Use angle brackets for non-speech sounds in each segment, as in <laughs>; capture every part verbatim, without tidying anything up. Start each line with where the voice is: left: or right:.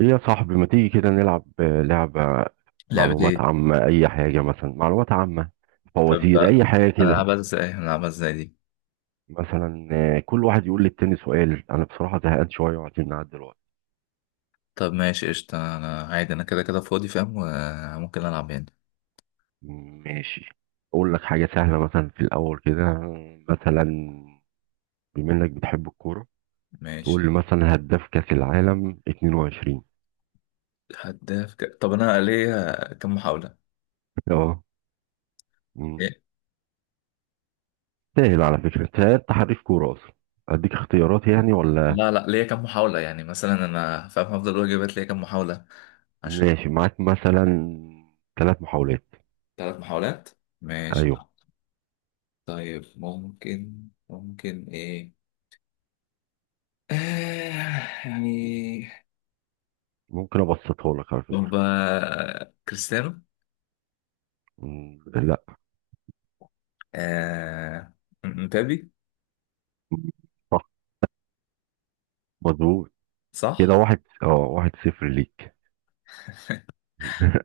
right: ايه يا صاحبي ما تيجي كده نلعب آه، لعبة
left: لعبة
right: معلومات
left: ايه؟
right: عامة، أي حاجة. مثلا معلومات عامة،
left: طب
right: فوازير، أي حاجة
left: انا
right: كده.
left: العبها ازاي؟ انا العبها ازاي دي؟
right: مثلا آه، كل واحد يقول للتاني سؤال. أنا بصراحة زهقان شوية وعايزين نعدي الوقت.
left: طب ماشي قشطة، انا عادي انا كده كده فاضي فاهم وممكن العب يعني.
right: ماشي، أقول لك حاجة سهلة مثلا في الأول كده. مثلا بما إنك بتحب الكورة، تقول
left: ماشي.
right: لي مثلا هداف كأس العالم اتنين وعشرين.
left: هداف ك... طب انا ليا كم محاولة؟
right: أه. مم.
left: إيه؟
right: سهل على فكرة، أنت أنت حريف كورة أصلا. أديك اختيارات يعني ولا؟
left: لا لا، ليا كم محاولة يعني؟ مثلا انا فاهم هفضل اقول اجابات، ليا كم محاولة عشان
right: ماشي معاك، مثلا ثلاث محاولات.
left: ثلاث محاولات. ماشي.
right: ايوه.
left: طيب ممكن ممكن ايه؟ آه يعني.
right: ممكن ابسطها لك على فكره.
left: طب آه، كريستيانو.
right: مم، لا.
left: آه... مبابي.
right: صح، مظبوط. كده
left: صح؟
right: واحد، اه، واحد صفر ليك.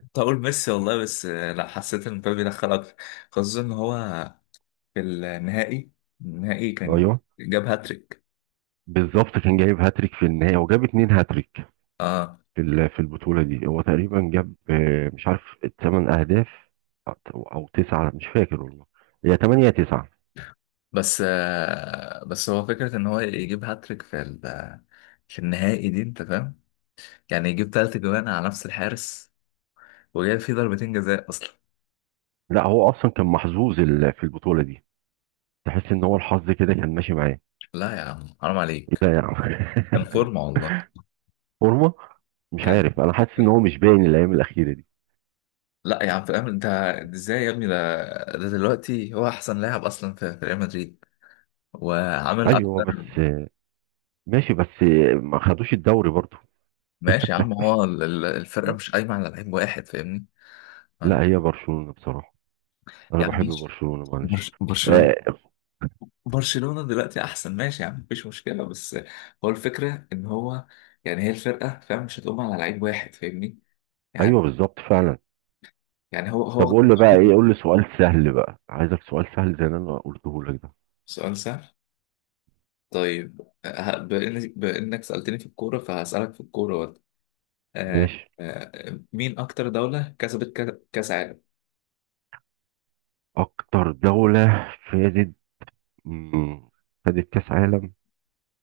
left: كنت هقول ميسي والله، بس آه، لا، حسيت ان مبابي دخل اكتر، خصوصا ان هو في النهائي النهائي كان
right: ايوه
left: جاب هاتريك.
right: بالظبط، كان جايب هاتريك في النهايه، وجاب اتنين هاتريك
left: اه
right: في ال- في البطوله دي. هو تقريبا جاب، آه، مش عارف، تمن اهداف او أو تسعه، مش فاكر والله. هي تمانية يا تسعه.
left: بس آه بس هو فكرة ان هو يجيب هاتريك في ال- في النهائي دي انت فاهم، يعني يجيب تلات جوان على نفس الحارس وجاب فيه ضربتين جزاء اصلا.
right: لا، هو اصلا كان محظوظ ال- في البطوله دي. تحس ان هو الحظ كده كان ماشي معاه.
left: لا يا عم حرام
right: ايه ده
left: عليك،
right: يا
left: كان
right: عم؟ <laughs>
left: فورمة والله.
right: فورمه. مش
left: كان
right: عارف، انا حاسس ان هو مش باين الايام الاخيره دي.
left: لا يا عم فاهم انت؟ ازاي يا ابني ده ده دلوقتي هو احسن لاعب اصلا في في ريال مدريد وعامل
right: ايوه
left: اكتر.
right: بس، ماشي بس ما خدوش الدوري برضو.
left: ماشي يا عم، هو ال- ال- الفرقة مش قايمة على لعيب واحد فاهمني يعني.
right: لا، هي برشلونة بصراحة، انا
left: يا عم
right: بحب
left: ماشي.
right: برشلونة، معلش.
left: برش- برشلونة،
right: آه.
left: برشلونة دلوقتي أحسن ماشي يا عم مفيش مشكلة، بس هو الفكرة إن هو يعني هي الفرقة فاهم مش هتقوم على لعيب واحد فاهمني يعني
right: ايوه بالظبط فعلا.
left: يعني هو
right: طب
left: هو
right: قول لي بقى ايه، قول لي سؤال سهل بقى، عايزك سؤال سهل زي اللي انا قلته لك ده.
left: سؤال سهل. طيب، ه- بإن- بإنك سألتني في الكورة فهسألك في الكورة برضه. آه،
right: ماشي.
left: آه، مين أكتر دولة كسبت كا- كأس عالم؟
right: اكتر دولة فازت، مم، خدت كاس عالم.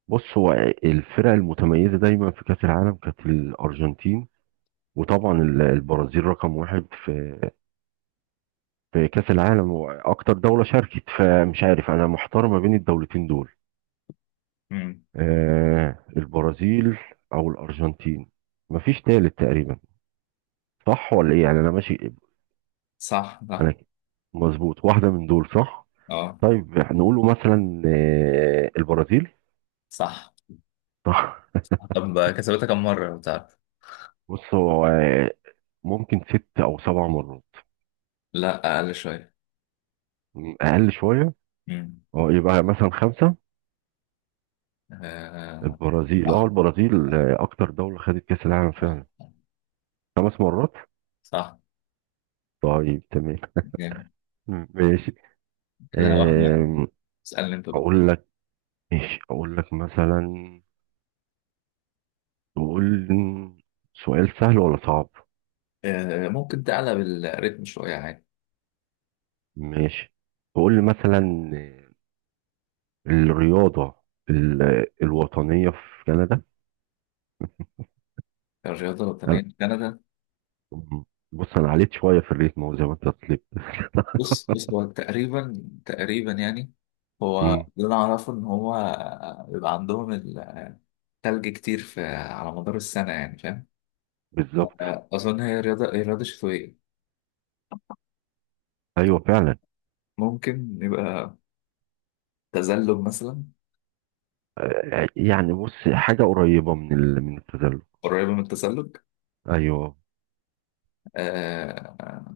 right: بص، هو الفرق المتميزة دايما في كاس العالم كانت الارجنتين، وطبعا ال- البرازيل رقم واحد في في كاس العالم واكتر دولة شاركت. فمش عارف، انا محتار ما بين الدولتين دول.
left: مم.
right: آه، البرازيل او الارجنتين، مفيش تالت تقريبا. صح ولا ايه يعني؟ انا ماشي.
left: صح
right: انا
left: صح،
right: مظبوط، واحده من دول صح.
left: اه
right: طيب هنقوله مثلا آه، البرازيل.
left: صح.
right: صح. <laughs>
left: طب كسبتها كم مرة بتاع؟
right: بص هو آه، ممكن ست او سبع مرات.
left: لا، أقل شوية.
right: م، اقل شويه.
left: مم.
right: اه، يبقى مثلا خمسه.
left: آه.
right: البرازيل، اه
left: صح
right: البرازيل،
left: صح
right: آه، اكتر دوله خدت كاس العالم
left: صح
right: فعلا. خمس مرات.
left: صح.
right: طيب تمام.
left: جامد.
right: ماشي.
left: كده واحد واحد.
right: آم،
left: اسألني أنت بقى.
right: اقول لك. ماشي، اقول لك مثلا وقول سؤال سهل ولا صعب؟
left: آه. ممكن تعلى بالريتم شوية عادي.
right: ماشي. وقول لي مثلا الرياضة ال- الوطنية في كندا.
left: الرياضة الوطنية
right: أنا-
left: لكندا؟
right: بص، انا عليت شوية في الريتم زي ما انت طلبت.
left: بص بص هو تقريبا تقريبا يعني هو
right: مم،
left: اللي أنا أعرفه إن هو بيبقى عندهم التلج كتير في على مدار السنة يعني فاهم.
right: بالظبط.
left: آه. أظن هي رياضة هي رياضة شتوية.
right: ايوه فعلا.
left: ممكن يبقى تزلج مثلا.
right: آه، يعني بص حاجة قريبة من ال... من التزلج.
left: قريبة من التزلج.
right: ايوه،
left: آه.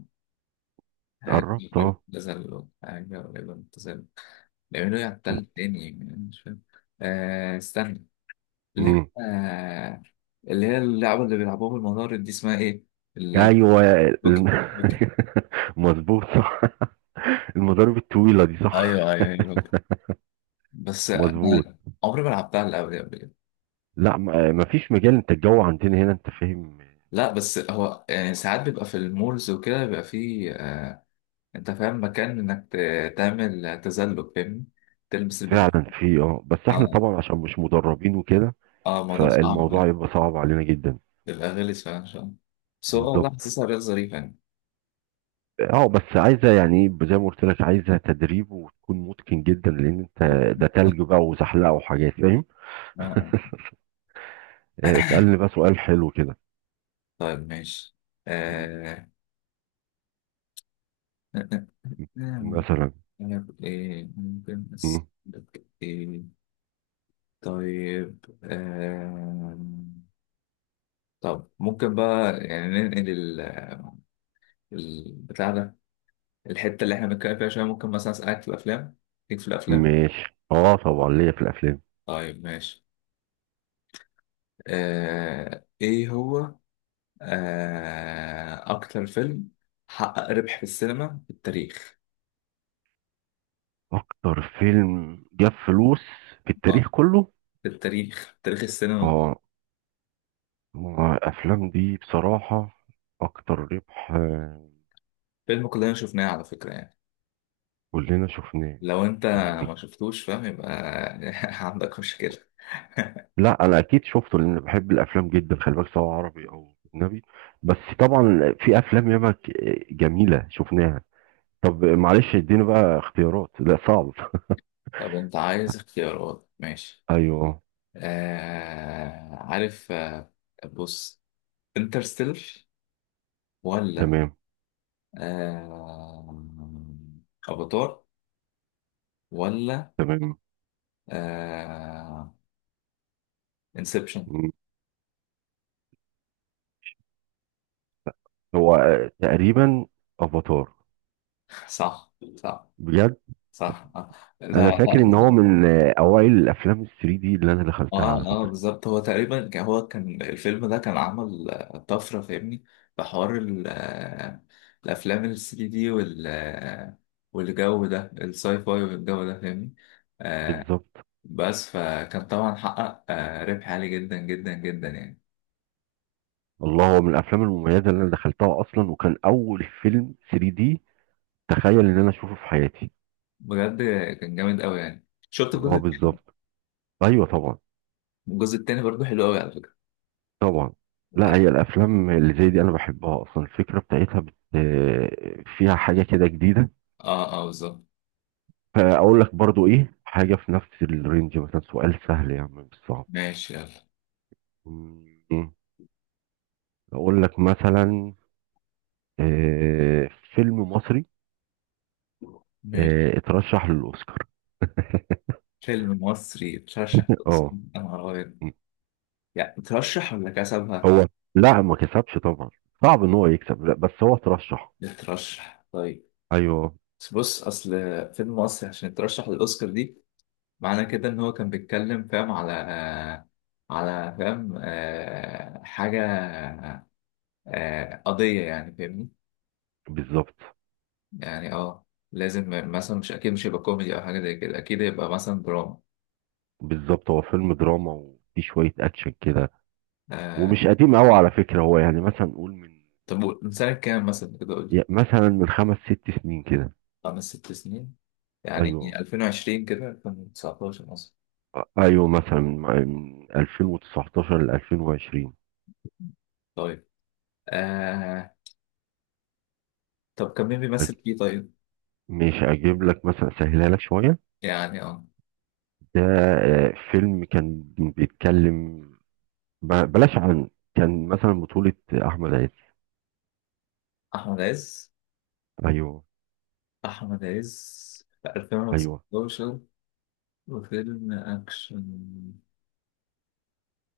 left: عارف.
right: قربت اه.
left: اعتزل وحاجة ولا اعتزل؟ لأنه يعتزل تاني يعني أنا مش فاهم. آه استنى، اللي هي،
right: مم.
left: آه اللي هي اللعبة اللي بيلعبوها بالمضارب دي اسمها إيه؟ البوكي.
right: ايوه الم-
left: بوكي.
right: <laughs> مظبوط صح. <laughs> المضارب الطويلة دي صح.
left: أيوه أيوه أيوه، بوكي. بس
right: مظبوط.
left: أنا عمري ما لعبتها اللعبة دي قبل كده.
right: لا م- آه، مفيش مجال. انت الجو عندنا هنا انت فاهم.
left: لا بس هو يعني ساعات بيبقى في المولز وكده بيبقى فيه، آه أنت فاهم، مكان إنك ت- تعمل تزلج فاهمني؟ تلبس البتاع.
right: فعلا في اه، بس احنا
left: آه
right: طبعا عشان مش مدربين وكده،
left: آه الموضوع صعب
right: فالموضوع
left: يعني.
right: يبقى صعب علينا جدا.
left: الأغاني اللي سمعها شوية بس هو والله
right: بالظبط.
left: حاسسها رياضة ظريفة يعني.
right: اه بس عايزه يعني ايه، زي ما قلت لك، عايزه تدريب وتكون متقن جدا، لان انت
left: <coughs> بت-
right: ده تلج بقى وزحلقه وحاجات فاهم.
left: آه، آه.
right: آه، اسالني
left: <coughs>
right: بقى سؤال حلو كده.
left: طيب ماشي.
right: م-
left: آه...
right: م- مثلا.
left: أنا ب- إيه ممكن
right: م-
left: أسألك إيه؟ طيب آه... طب ممكن بقى يعني ننقل ال... البتاع ده، الحتة اللي إحنا بنتكلم فيها شوية، ممكن مثلا أسألك في الأفلام، ليك في الأفلام؟
right: ماشي، اه طبعا ليا في الافلام.
left: طيب ماشي. آه... إيه هو، آه، أكتر فيلم حقق ربح في السينما في التاريخ؟
right: اكتر فيلم جاب فلوس في
left: اه،
right: التاريخ كله.
left: في التاريخ، تاريخ السينما.
right: اه، ما الأفلام دي بصراحة أكتر ربح آه،
left: فيلم كلنا شفناه على فكرة يعني.
right: كلنا شفناه.
left: لو أنت
right: مم.
left: ما شفتوش فاهم يبقى <laughs> عندك مشكلة. <laughs>
right: لا أنا أكيد شفته، لأن بحب الأفلام جدا، خلي بالك، سواء عربي أو أجنبي. بس طبعا في أفلام ياما ك- جميلة شفناها. طب معلش اديني بقى اختيارات، لا صعب.
left: طب أنت عايز اختيارات؟ ماشي.
right: <laughs> أيوه.
left: آه عارف. آه بص، انترستيلر؟ ولا
right: تمام.
left: آه أفاتار؟ ولا
right: تمام.
left: آه انسبشن؟
right: مم. هو آه، تقريبا أفاتار.
left: <laughs> صح صح.
right: بجد.
left: صح آه.
right: أنا
left: لا
right: فاكر إن
left: لا.
right: هو من آه، أوائل الأفلام ال ثلاثة دي اللي أنا دخلتها على
left: اه اه،
right: فكرة.
left: بالظبط. هو تقريبا ك- هو كان الفيلم ده كان عمل آه، طفرة فاهمني، في حوار ال- آه، الأفلام ال التلاتة دي، وال آه، والجو ده الساي فاي والجو ده فاهمني. آه
right: بالظبط.
left: بس فكان طبعا حقق آه ربح عالي جدا جدا جدا يعني.
right: الله، هو من الافلام المميزه اللي انا دخلتها اصلا، وكان اول فيلم ثلاثة دي تخيل ان انا اشوفه في حياتي.
left: بجد كان جامد قوي يعني. شفت الجزء
right: اه
left: التاني؟
right: بالظبط. ايوه طبعا.
left: الجزء التاني برضه حلو قوي على فكرة.
right: طبعا. لا،
left: اه
right: هي الافلام اللي زي دي انا بحبها اصلا، الفكره بتاعتها بت... آه، فيها حاجه كده جديده.
left: اه، آه، بالظبط.
right: فاقول لك برضو ايه حاجه في نفس الرينج. مثلا سؤال سهل يا عم، مش صعب.
left: ماشي يلا.
right: مم. اقول لك مثلا آه، فيلم مصري
left: ماشي.
right: آه، اترشح للاوسكار.
left: فيلم مصري ترشح؟
right: <laughs> اه.
left: انا ابيض، يعني ترشح ولا كسب؟
right: هو لا، ما كسبش طبعا، صعب ان هو يكسب، لا بس هو ترشح.
left: يترشح. طيب.
right: ايوه.
left: بس بص، اصل فيلم مصري عشان يترشح للاوسكار دي، معنى كده ان هو كان بيتكلم فاهم على، آه على فاهم، آه، حاجه، آه، قضيه يعني فاهمني.
right: بالظبط،
left: يعني اه، لازم مثلا، مش اكيد مش هيبقى كوميدي او حاجه زي كده، اكيد هيبقى مثلا دراما.
right: بالظبط، هو فيلم دراما وفي شويه اكشن كده.
left: آه،
right: ومش قديم قوي على فكره، هو يعني مثلا نقول من،
left: طب، قول- من سنه كام مثلا كده قول لي؟
right: يا- مثلا من خمس ست سنين كده.
left: خمس ست سنين؟ يعني
right: ايوه.
left: ألفين وعشرين كده، ألفين وتسعتاشر مثلا.
right: ايوه مثلا من من ألفين وتسعة عشر ل الفين وعشرين.
left: طيب. آه طب كان مين بيمثل
right: أج-
left: فيه طيب؟
right: مش اجيب لك مثلا، سهلها لك شويه.
left: يعني اه،
right: ده آه، فيلم كان بيتكلم، ب- بلاش عن، كان مثلا بطوله احمد عز.
left: أحمد عز.
right: ايوه.
left: أحمد عز في
right: ايوه.
left: ألفين وستاشر وفيلم أكشن.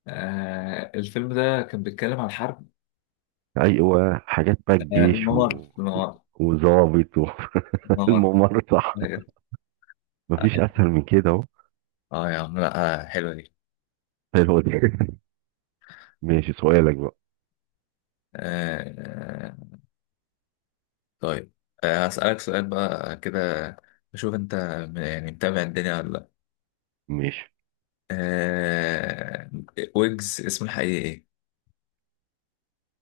left: آه الفيلم ده كان بيتكلم عن حرب.
right: ايوه، حاجات بقى
left: آه
right: الجيش و...
left: الممر،
right: و-
left: الممر،
right: وظابط
left: الممر!
right: والممرضة.
left: أيوة.
right: <laughs> مفيش اسهل من كده اهو.
left: اه يا عم، لا آه حلوة دي.
right: حلو دي. <laughs> ماشي، سؤالك بقى.
left: آه آه، طيب. آه هسألك سؤال بقى كده، أشوف أنت م- يعني متابع الدنيا ولا لأ.
right: ماشي.
left: آه ويجز، اسمه الحقيقي إيه؟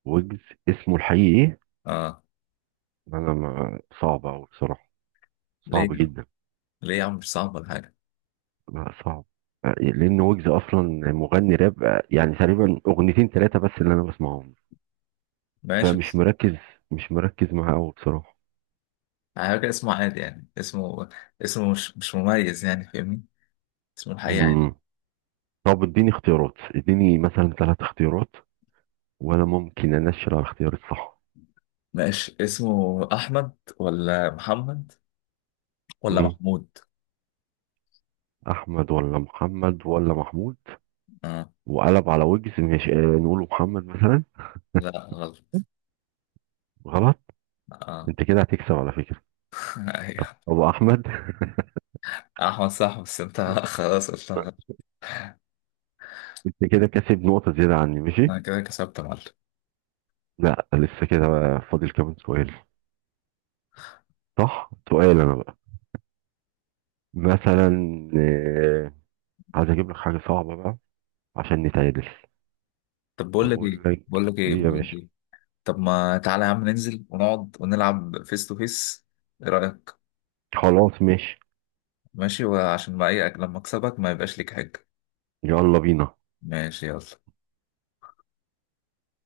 right: ويجز اسمه الحقيقي ايه؟
left: اه.
right: انا، ما، صعب قوي بصراحة.
left: ليه؟
right: صعب جدا.
left: ليه يا عم، مش صعب ولا حاجة.
right: لا صعب. آه، لان ويجز اصلا مغني راب، آه، يعني تقريبا اغنيتين ثلاثة بس اللي انا بسمعهم.
left: ماشي،
right: فمش مركز، مش مركز معاه قوي بصراحة.
left: على فكرة اسمه عادي، يعني اسمه اسمه مش مش مميز يعني فاهمني. اسمه الحقيقي عادي.
right: مم. طب اديني اختيارات، اديني مثلا ثلاث اختيارات وانا ممكن انشر على الاختيار الصح.
left: ماشي، اسمه أحمد ولا محمد ولا
right: مم.
left: محمود؟
right: احمد ولا محمد ولا محمود.
left: اه.
right: وقلب على وجز، ماشي، آه، نقوله محمد مثلا.
left: لا غلط.
right: غلط.
left: اه.
right: انت كده هتكسب على فكره.
left: <laughs> ايوه،
right: ابو احمد. <laughs>
left: أحمد صح، بس أنت <laughs> خلاص قلت غلط.
right: انت كده كسب نقطه زياده عني، ماشي.
left: أنا كده كسبت يا معلم.
right: لا، لسه كده بقى، فاضل كمان سؤال. صح، سؤال انا بقى مثلا، آه، عايز اجيب لك حاجه صعبه بقى عشان نتعادل.
left: طب بقول لك إيه،
right: اقول لك
left: بقول لك إيه،
right: ايه يا
left: بقول لك
right: باشا.
left: إيه؟ طب ما تعالى يا عم ننزل ونقعد ونلعب فيس تو فيس، إيه رأيك؟
right: خلاص ماشي.
left: ماشي. وعشان ما إيه، لما أكسبك ما يبقاش ليك حاجة.
right: يلا بينا.
left: ماشي يلا.